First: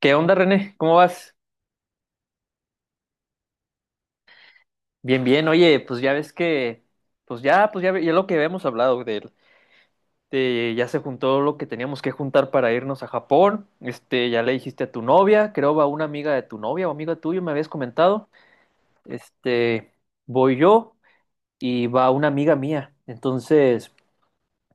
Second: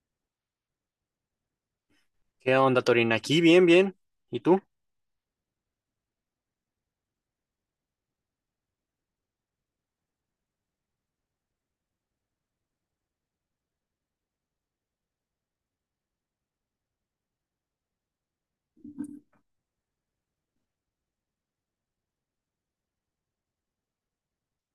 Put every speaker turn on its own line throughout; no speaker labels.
¿Qué onda, René? ¿Cómo vas?
¿Qué onda, Torín? Aquí, bien, bien. ¿Y tú?
Bien, bien. Oye, pues ya ves que, pues ya, ve- ya lo que habíamos hablado de, ya se juntó lo que teníamos que juntar para irnos a Japón. Este, ya le dijiste a tu novia, creo a una amiga de tu novia o amiga tuya, me habías comentado. Este, voy yo y va una amiga mía. Entonces,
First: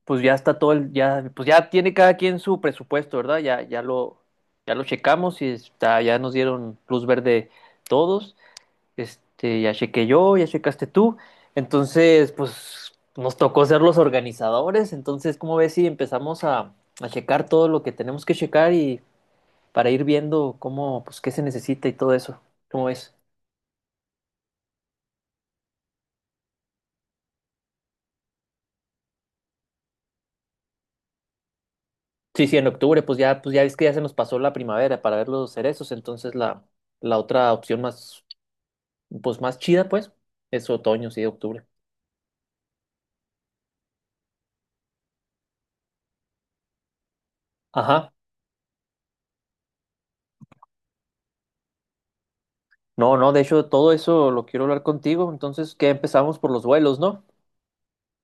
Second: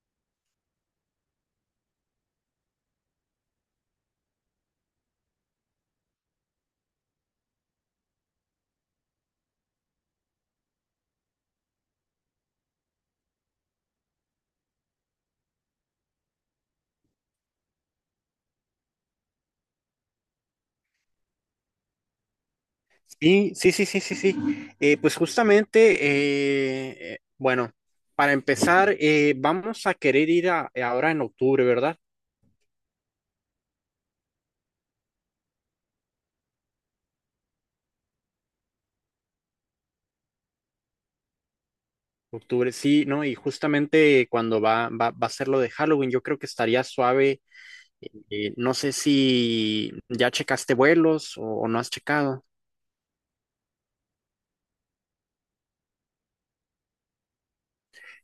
pues ya está todo el, ya, pues ya tiene cada quien su presupuesto, ¿verdad? Ya lo checamos y está, ya nos dieron luz verde todos. Este, ya chequé yo, ya checaste tú. Entonces, pues nos tocó ser los organizadores. Entonces, ¿cómo ves si a checar todo lo que tenemos que checar y para ir viendo cómo, pues qué se necesita y todo eso? ¿Cómo ves?
Sí, sí, sí, sí, sí, sí. Pues justamente, bueno, para empezar, vamos a querer ahora en octubre, ¿verdad?
Sí, sí, en octubre, pues ya ves que ya se nos pasó la primavera para ver los cerezos. Entonces, la otra opción más, pues más chida, pues, es otoño, sí, octubre.
Octubre, sí, ¿no? Y justamente cuando va a ser lo de Halloween, yo creo que estaría suave.
Ajá.
No sé si ya checaste vuelos o no has checado.
No, no, de hecho, todo eso lo quiero hablar contigo. Entonces, ¿qué empezamos por los vuelos, no?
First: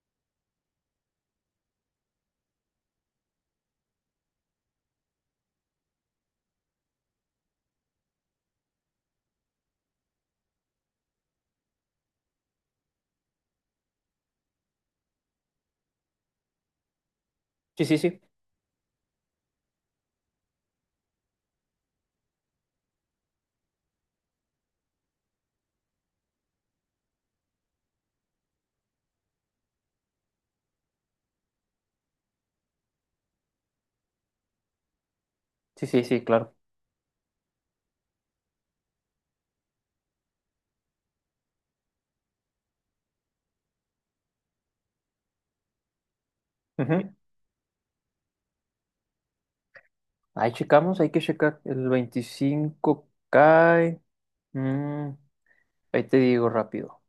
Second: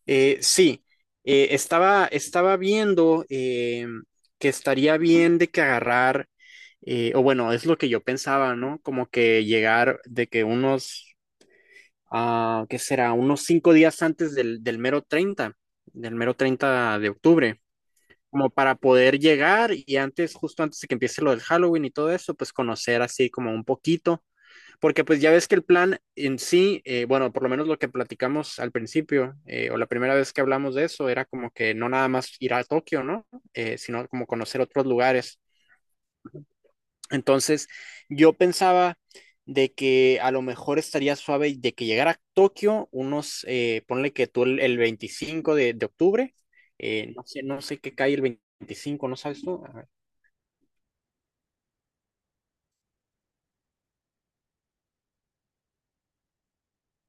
Sí, estaba viendo que estaría bien de que agarrar, o bueno, es lo que yo pensaba, ¿no? Como que llegar de que unos, ah, ¿qué será? Unos cinco días antes del mero 30 de octubre,
Sí, sí, sí.
como para poder llegar y antes, justo antes de que empiece lo del Halloween y todo eso, pues conocer así como un poquito porque pues ya ves que el plan en sí, bueno, por lo menos lo que platicamos al principio, o la primera vez que hablamos de eso, era como que no nada más ir a Tokio, ¿no? Sino como conocer otros lugares.
Sí, sí, sí, claro.
Entonces, yo pensaba de que a lo mejor estaría suave de que llegara a Tokio unos, ponle que tú el 25 de octubre,
Ujú.
no sé, no sé qué cae el veinticinco, ¿no sabes tú? A ver,
Ahí checamos, hay que checar. El 25 cae. mm, Ahí te digo rápido.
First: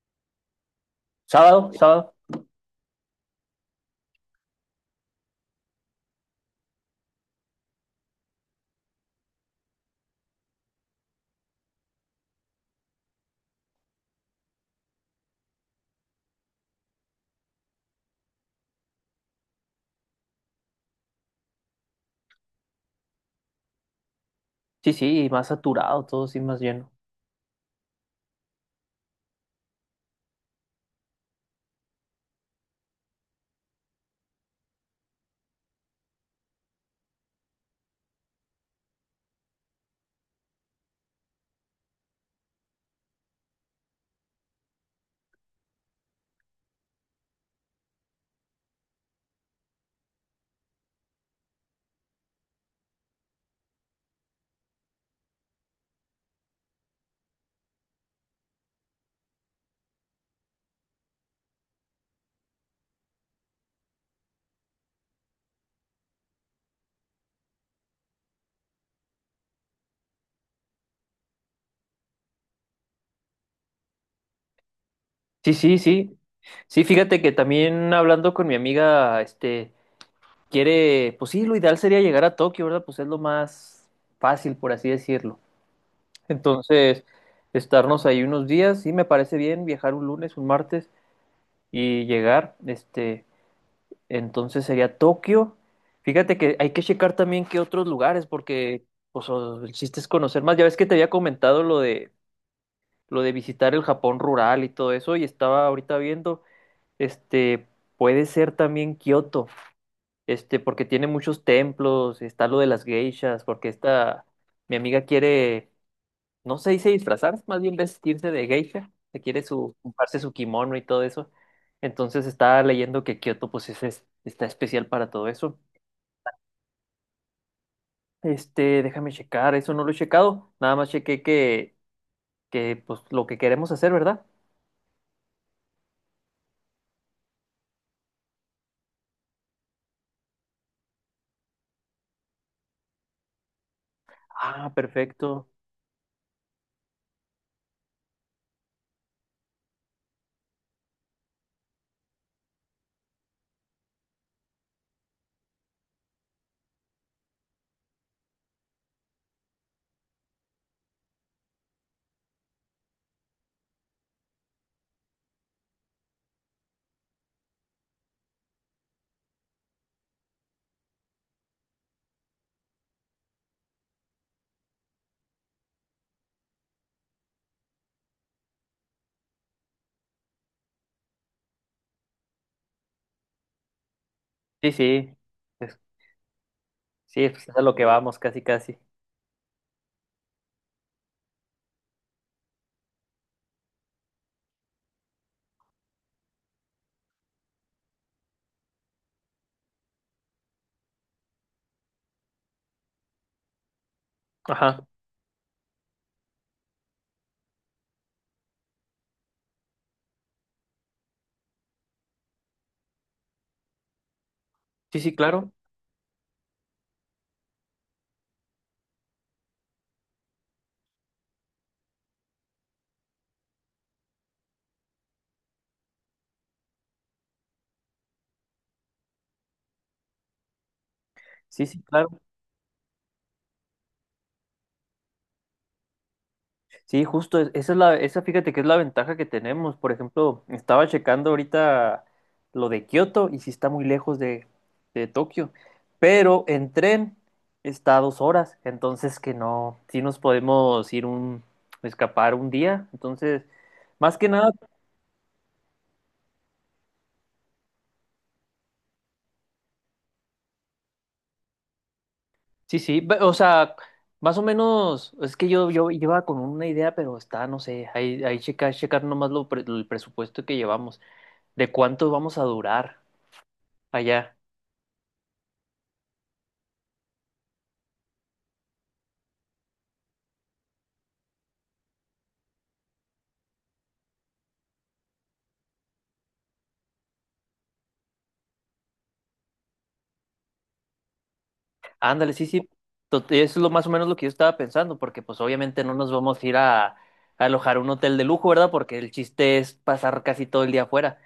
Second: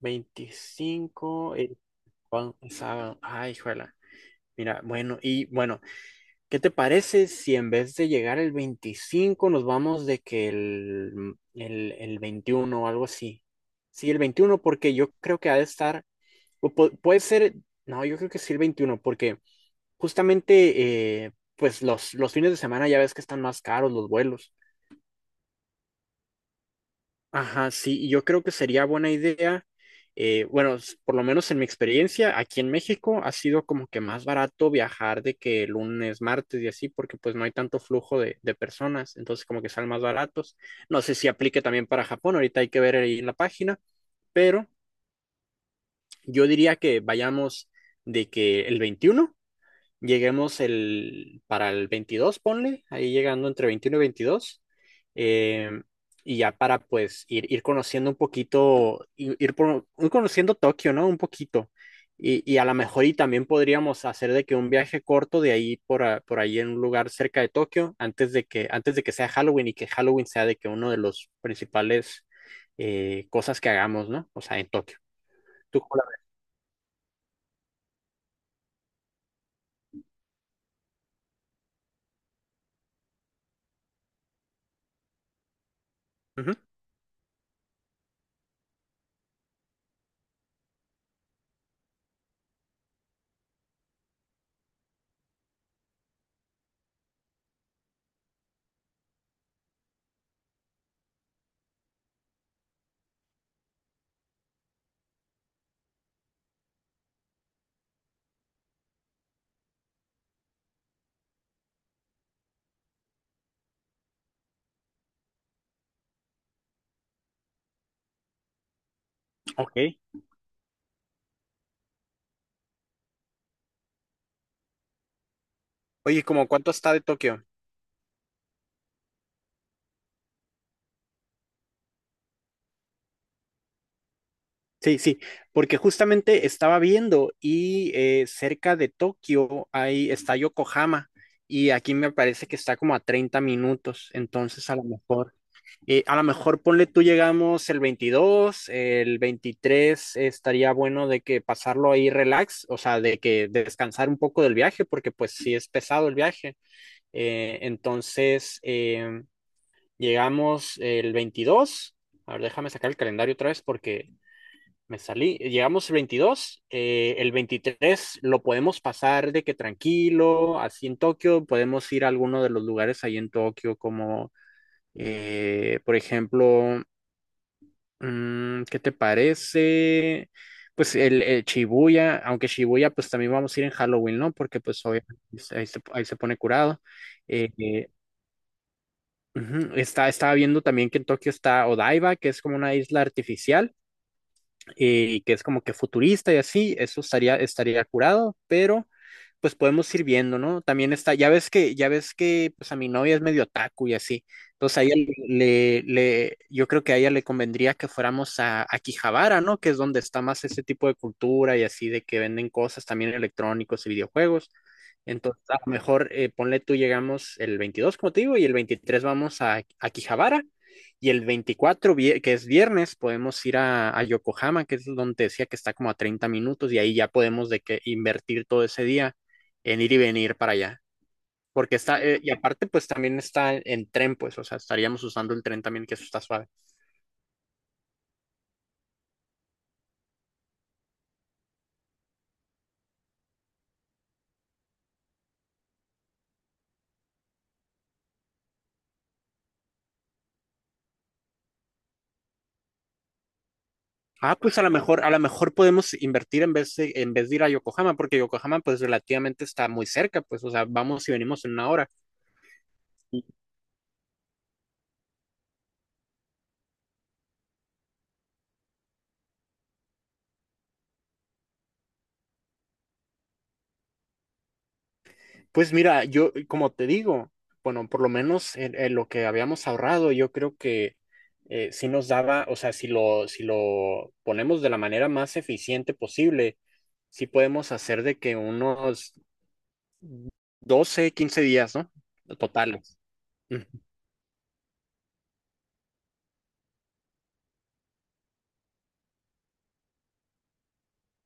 25,
Sábado,
el,
sábado.
sábado, ay, juela. Mira, bueno, y bueno, ¿qué te parece si en vez de llegar el 25 nos vamos de que el 21 o algo así? Sí, el 21 porque yo creo que ha de estar, o puede ser, no, yo creo que sí el 21 porque justamente pues los fines de semana ya ves que están más caros los vuelos.
Sí, sí, y más saturado, todo sí, más lleno.
Ajá, sí, y yo creo que sería buena idea, bueno, por lo menos en mi experiencia, aquí en México ha sido como que más barato viajar de que lunes, martes y así, porque pues no hay tanto flujo de personas, entonces como que salen más baratos. No sé si aplique también para Japón, ahorita hay que ver ahí en la página, pero yo diría que vayamos de que el veintiuno. Lleguemos el, para el 22 ponle, ahí llegando entre 21 y 22. em, y ya para pues ir conociendo un poquito, ir conociendo Tokio, ¿no? Un poquito. Y a lo mejor y también podríamos hacer de que un viaje corto de ahí por ahí en un lugar cerca de Tokio antes de que sea Halloween y que Halloween sea de que uno de los principales cosas que hagamos, ¿no? O sea, en Tokio.
Sí, sí,
¿Tú cómo
sí.
la
Sí, fíjate que también hablando con mi amiga, este, quiere, pues sí, lo ideal sería llegar a Tokio, ¿verdad? Pues es lo más fácil, por así decirlo.
ves? Ujú.
Entonces, estarnos ahí unos días, sí, me parece bien viajar un lunes, un martes y llegar, este. Entonces sería Tokio. Fíjate que hay que checar también qué otros lugares, porque pues, o- el chiste es conocer más. Ya ves que te había comentado lo de visitar el Japón rural y todo eso, y estaba ahorita viendo, este, puede ser también Kioto, este, porque tiene muchos templos, está lo de las geishas, porque esta, mi amiga quiere, no se dice disfrazar, más bien vestirse de geisha, se quiere su,
Ok.
comprarse su kimono y todo eso. Entonces estaba leyendo que Kioto, pues, es- está especial para todo eso.
Oye, cómo cuánto está de Tokio?
Este, déjame checar, eso no lo he checado. Nada más chequé que pues lo que queremos hacer, ¿verdad?
Sí, sí, porque justamente estaba viendo y cerca de Tokio ahí está Yokohama y aquí me parece que está como a 30 minutos, entonces
Ah, perfecto.
a lo mejor ponle tú llegamos el 22, el 23 estaría bueno de que pasarlo ahí relax, o sea, de que descansar un poco del viaje, porque pues sí es pesado el viaje. Entonces llegamos el 22, a ver, déjame sacar el calendario otra vez porque me salí, llegamos el veintidós, el 23 lo podemos pasar de que tranquilo, así en Tokio, podemos ir a alguno de los lugares ahí en Tokio, como por ejemplo, mm, ¿qué te parece? Pues el Shibuya, aunque Shibuya pues también vamos a ir en Halloween, ¿no? Porque
Sí,
pues
sí.
obviamente
Es-
ahí se pone curado.
sí, pues,
Eh,
es a lo que
eh,
vamos, casi, casi.
Está, estaba viendo también que en Tokio está Odaiba, que es como una isla artificial y que es como que futurista y así, eso estaría, estaría curado, pero pues podemos ir viendo, ¿no? También está, ya ves que, pues a mi novia es medio otaku y así, entonces a
Ajá.
ella yo creo que a ella le convendría que fuéramos a Akihabara, ¿no? Que es donde está más ese tipo de cultura y así de que venden cosas también electrónicos y videojuegos.
Sí, sí,
Entonces,
claro.
a lo mejor, ponle tú, llegamos el 22 como te digo, y el 23 vamos a Akihabara, y el 24 que es viernes, podemos ir a Yokohama, que es donde te decía que está como a 30 minutos, y ahí ya podemos de que invertir todo ese día en ir y venir para allá.
Sí,
Porque
sí,
está,
claro.
y aparte, pues también está en tren, pues, o sea, estaríamos usando el tren también, que eso está suave.
Sí, justo, es- esa es la, esa fíjate que es la ventaja que tenemos. Por ejemplo, estaba checando ahorita lo de Kioto y sí está muy lejos de Tokio, pero en tren está a dos horas, entonces que no, sí nos podemos ir un, escapar un día. Entonces, más que
Ah,
nada,
pues a lo mejor podemos invertir en vez de ir a Yokohama, porque Yokohama, pues, relativamente está muy cerca, pues, o sea, vamos y venimos en una hora.
sí, sí, ve- o sea, más o menos, es que yo iba con una idea, pero está, no sé, ahí, ahí checar, checar nomás lo, pre- el presupuesto que llevamos, de cuánto vamos a durar allá.
Pues mira, yo, como te digo, bueno, por lo menos en lo que habíamos ahorrado, yo creo que sí nos daba, o sea, si lo, si lo ponemos de la manera más eficiente posible, sí podemos hacer de que unos 12 15 días, ¿no?
Ándale, sí, sí,
Totales.
to- eso es
Mm.
lo más o menos lo que yo estaba pensando, porque pues obviamente no nos vamos a ir a alojar un hotel de lujo, ¿verdad? Porque el chiste es pasar casi todo el día afuera.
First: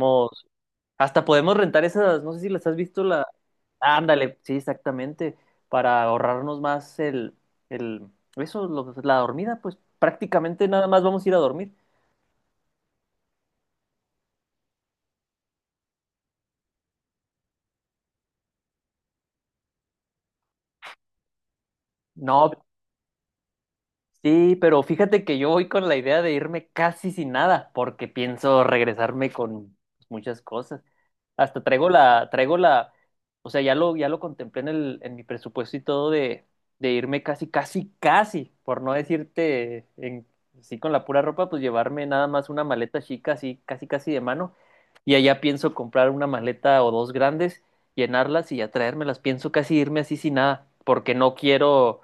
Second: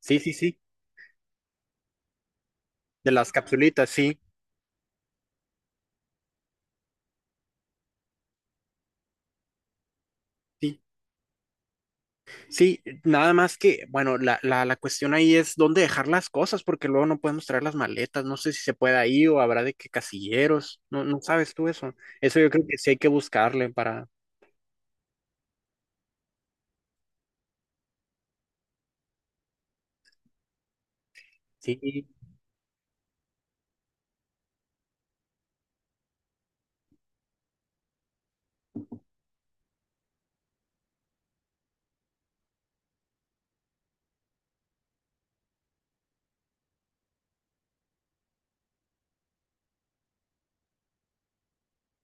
Sí, sí, sí.
hasta podemos rentar esas, no sé si las has visto
De
la...
las capsulitas, sí,
Ándale, sí, exactamente, para ahorrarnos más el, eso, lo- la dormida, pues prácticamente
sí.
nada más vamos a ir a dormir.
Sí, nada más que, bueno, la cuestión ahí es dónde dejar las cosas, porque luego no podemos traer las maletas. No sé si se puede ahí o habrá de qué casilleros. No, no sabes tú eso. Eso
No,
yo creo que sí hay que buscarle para,
sí, pero fíjate que yo voy con la idea de irme casi sin nada, porque pienso regresarme con muchas cosas. Hasta
sí,
traigo la, o sea, ya lo contemplé en el, en mi presupuesto y todo de irme casi, casi, casi, por no decirte en, sí con la pura ropa, pues llevarme nada más una maleta chica, así, casi, casi de mano. Y allá pienso comprar una maleta o dos grandes, llenarlas y ya traérmelas. Pienso casi irme así sin nada, porque no quiero,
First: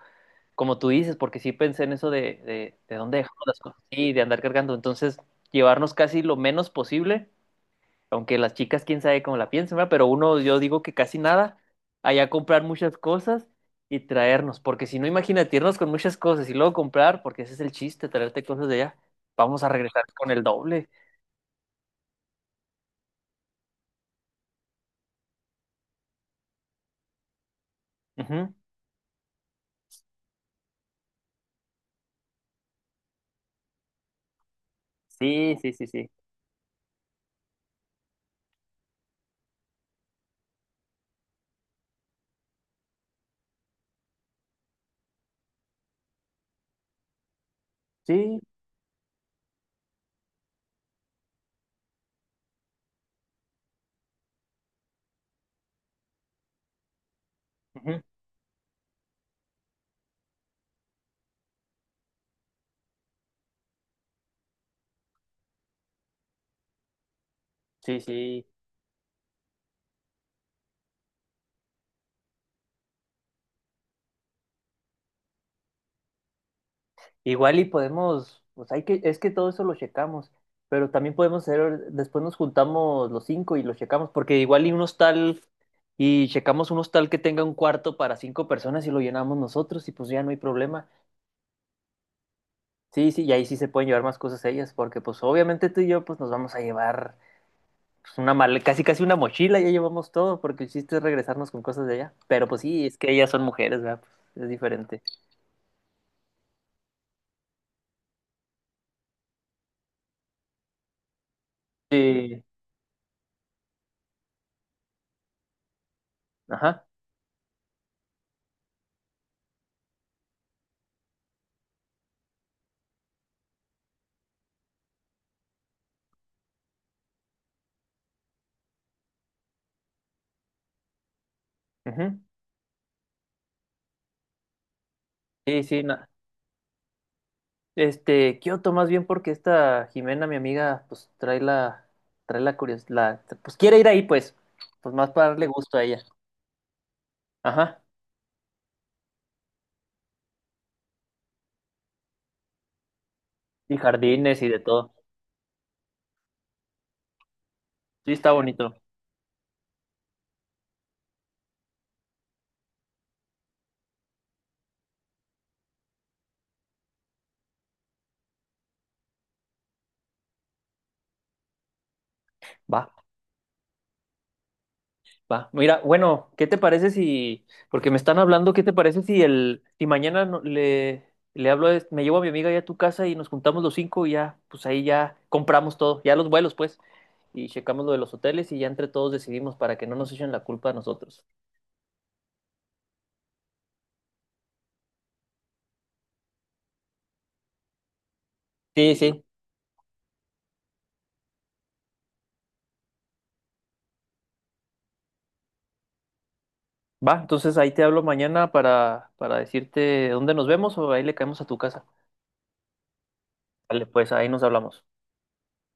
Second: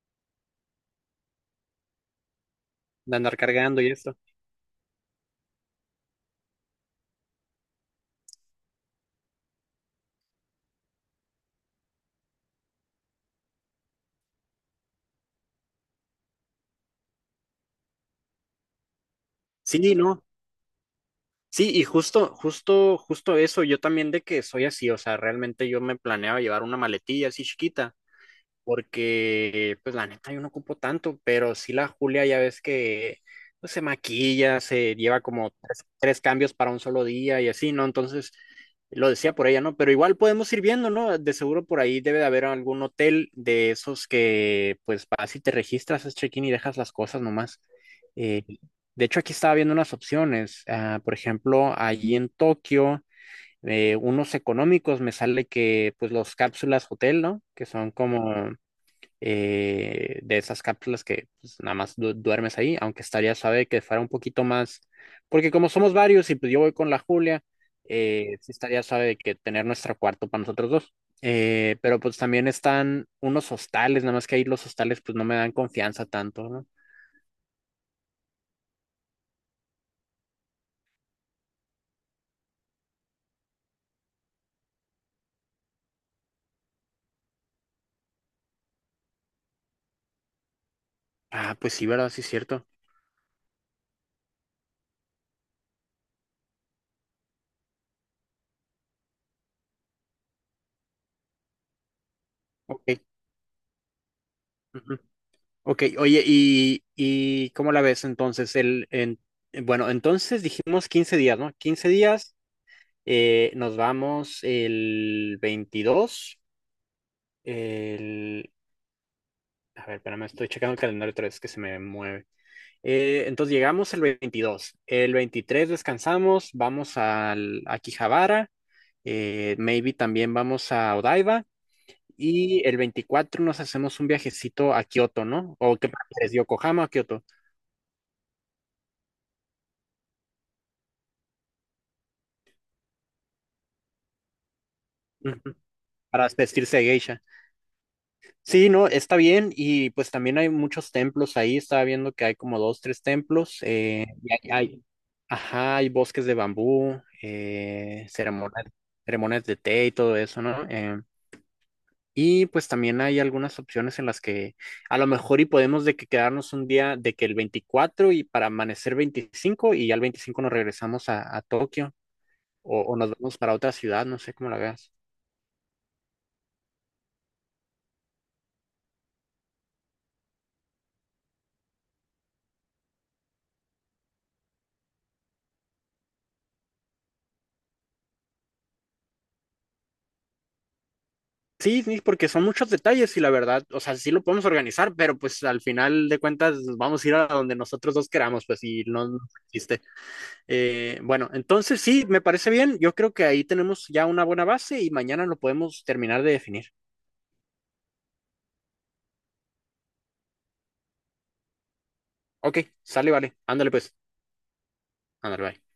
como tú dices, porque sí pensé en eso de
de
dónde
andar
dejamos las cosas
cargando y
y
esto.
de andar cargando. Entonces, llevarnos casi lo menos posible, aunque las chicas, quién sabe cómo la piensan, ¿verdad? Pero uno, yo digo que casi nada, allá comprar muchas cosas y traernos, porque si no, imagínate irnos con muchas cosas y luego comprar, porque ese es el chiste, traerte cosas de allá. Vamos a
Sí,
regresar
no.
con el doble.
Sí, y justo, justo, justo eso, yo también de que soy así, o sea, realmente yo me planeaba llevar una maletilla así chiquita
Ujú.
porque pues la neta yo no ocupo tanto, pero sí la Julia ya ves que pues, se maquilla, se lleva como
Sí, sí,
tres,
sí, sí.
tres cambios para un solo día y así, ¿no? Entonces lo decía por ella, ¿no? Pero igual podemos ir viendo, ¿no? De seguro por ahí debe de haber algún hotel de esos que pues vas y te registras, es check-in y dejas las cosas nomás.
Sí,
Eh, de hecho, aquí estaba viendo unas opciones. Ah, por ejemplo, allí en Tokio, unos económicos me sale que, pues, los cápsulas hotel, ¿no? Que son
ujú.
como de esas cápsulas que pues, nada más duermes ahí, aunque estaría suave que fuera un poquito más, porque como somos varios y pues yo voy con la Julia,
Sí, sí.
sí estaría suave que tener nuestro cuarto para nosotros dos. Pero pues también están unos hostales, nada más que ahí los hostales pues no me dan confianza tanto, ¿no?
Igual y podemos, pues hay que, es que todo eso lo checamos, pero también podemos hacer, después nos juntamos los cinco y lo checamos, porque igual y un hostal, y checamos un hostal que tenga un cuarto para cinco personas y lo llenamos nosotros, y pues ya no hay problema.
Ah, pues sí, ¿verdad? Sí, es cierto.
Sí, sí, y ahí sí se pueden llevar más cosas ellas, porque pues obviamente tú y yo pues nos vamos a llevar pues, una mal, casi casi una mochila, ya llevamos todo, porque el chiste es regresarnos con cosas de allá. Pero pues sí, es
Ok.
que ellas son mujeres, ¿verdad? Pues, es
Ujú.
diferente.
Ok, oye, y cómo la ves entonces? Bueno, entonces dijimos 15 días, ¿no? 15 días,
Sí,
nos vamos el 22
ajá.
el... A ver, espérame, estoy checando el calendario otra vez que se me mueve. Entonces llegamos el veintidós, el 23 descansamos, vamos al, a Akihabara, maybe también vamos a Odaiba
Ujú.
y el 24 nos hacemos un viajecito a Kioto, ¿no?
Sí,
¿O
sí,
qué
no.
prefieres, Yokohama o Kioto?
Este, Kioto, más bien porque esta Jimena, mi amiga, pues trae la curiosidad, pues quiere ir ahí, pues, pues más para darle gusto a ella.
Para vestirse de geisha.
Ajá,
Sí, no, está bien y pues también hay muchos templos ahí, estaba viendo que hay como dos, tres templos,
y jardines y de todo.
ajá, hay bosques de bambú,
Sí, está
ceremonias,
bonito.
ceremonias de té y todo eso, ¿no? Y pues también hay algunas opciones en las que a lo mejor y podemos de que quedarnos un día de que el 24 y para amanecer 25 y ya el 25 nos regresamos a Tokio
Va,
o nos vamos para otra ciudad, no sé cómo la veas.
va. Mira, bueno, ¿qué te parece si, porque me están hablando, ¿qué te parece si el, si mañana no- le hablo, a- este, me llevo a mi amiga ya a tu casa y nos juntamos los cinco y ya, pues ahí ya compramos todo, ya los vuelos, pues, y checamos lo de los hoteles y ya entre todos decidimos para que no nos echen la culpa a nosotros.
Sí, sí, porque son muchos detalles y la verdad, o sea, sí lo podemos organizar, pero pues al final de cuentas vamos a ir a donde nosotros dos queramos, pues y
Sí,
no
sí.
existe. Bueno, entonces sí, me parece bien. Yo creo que ahí tenemos ya una buena base y mañana lo podemos terminar de definir.
Va, entonces ahí te hablo mañana para decirte dónde nos vemos o ahí le caemos a tu casa.
Ok, sale, vale. Ándale
Vale,
pues.
pues ahí nos hablamos.
Ándale, bye.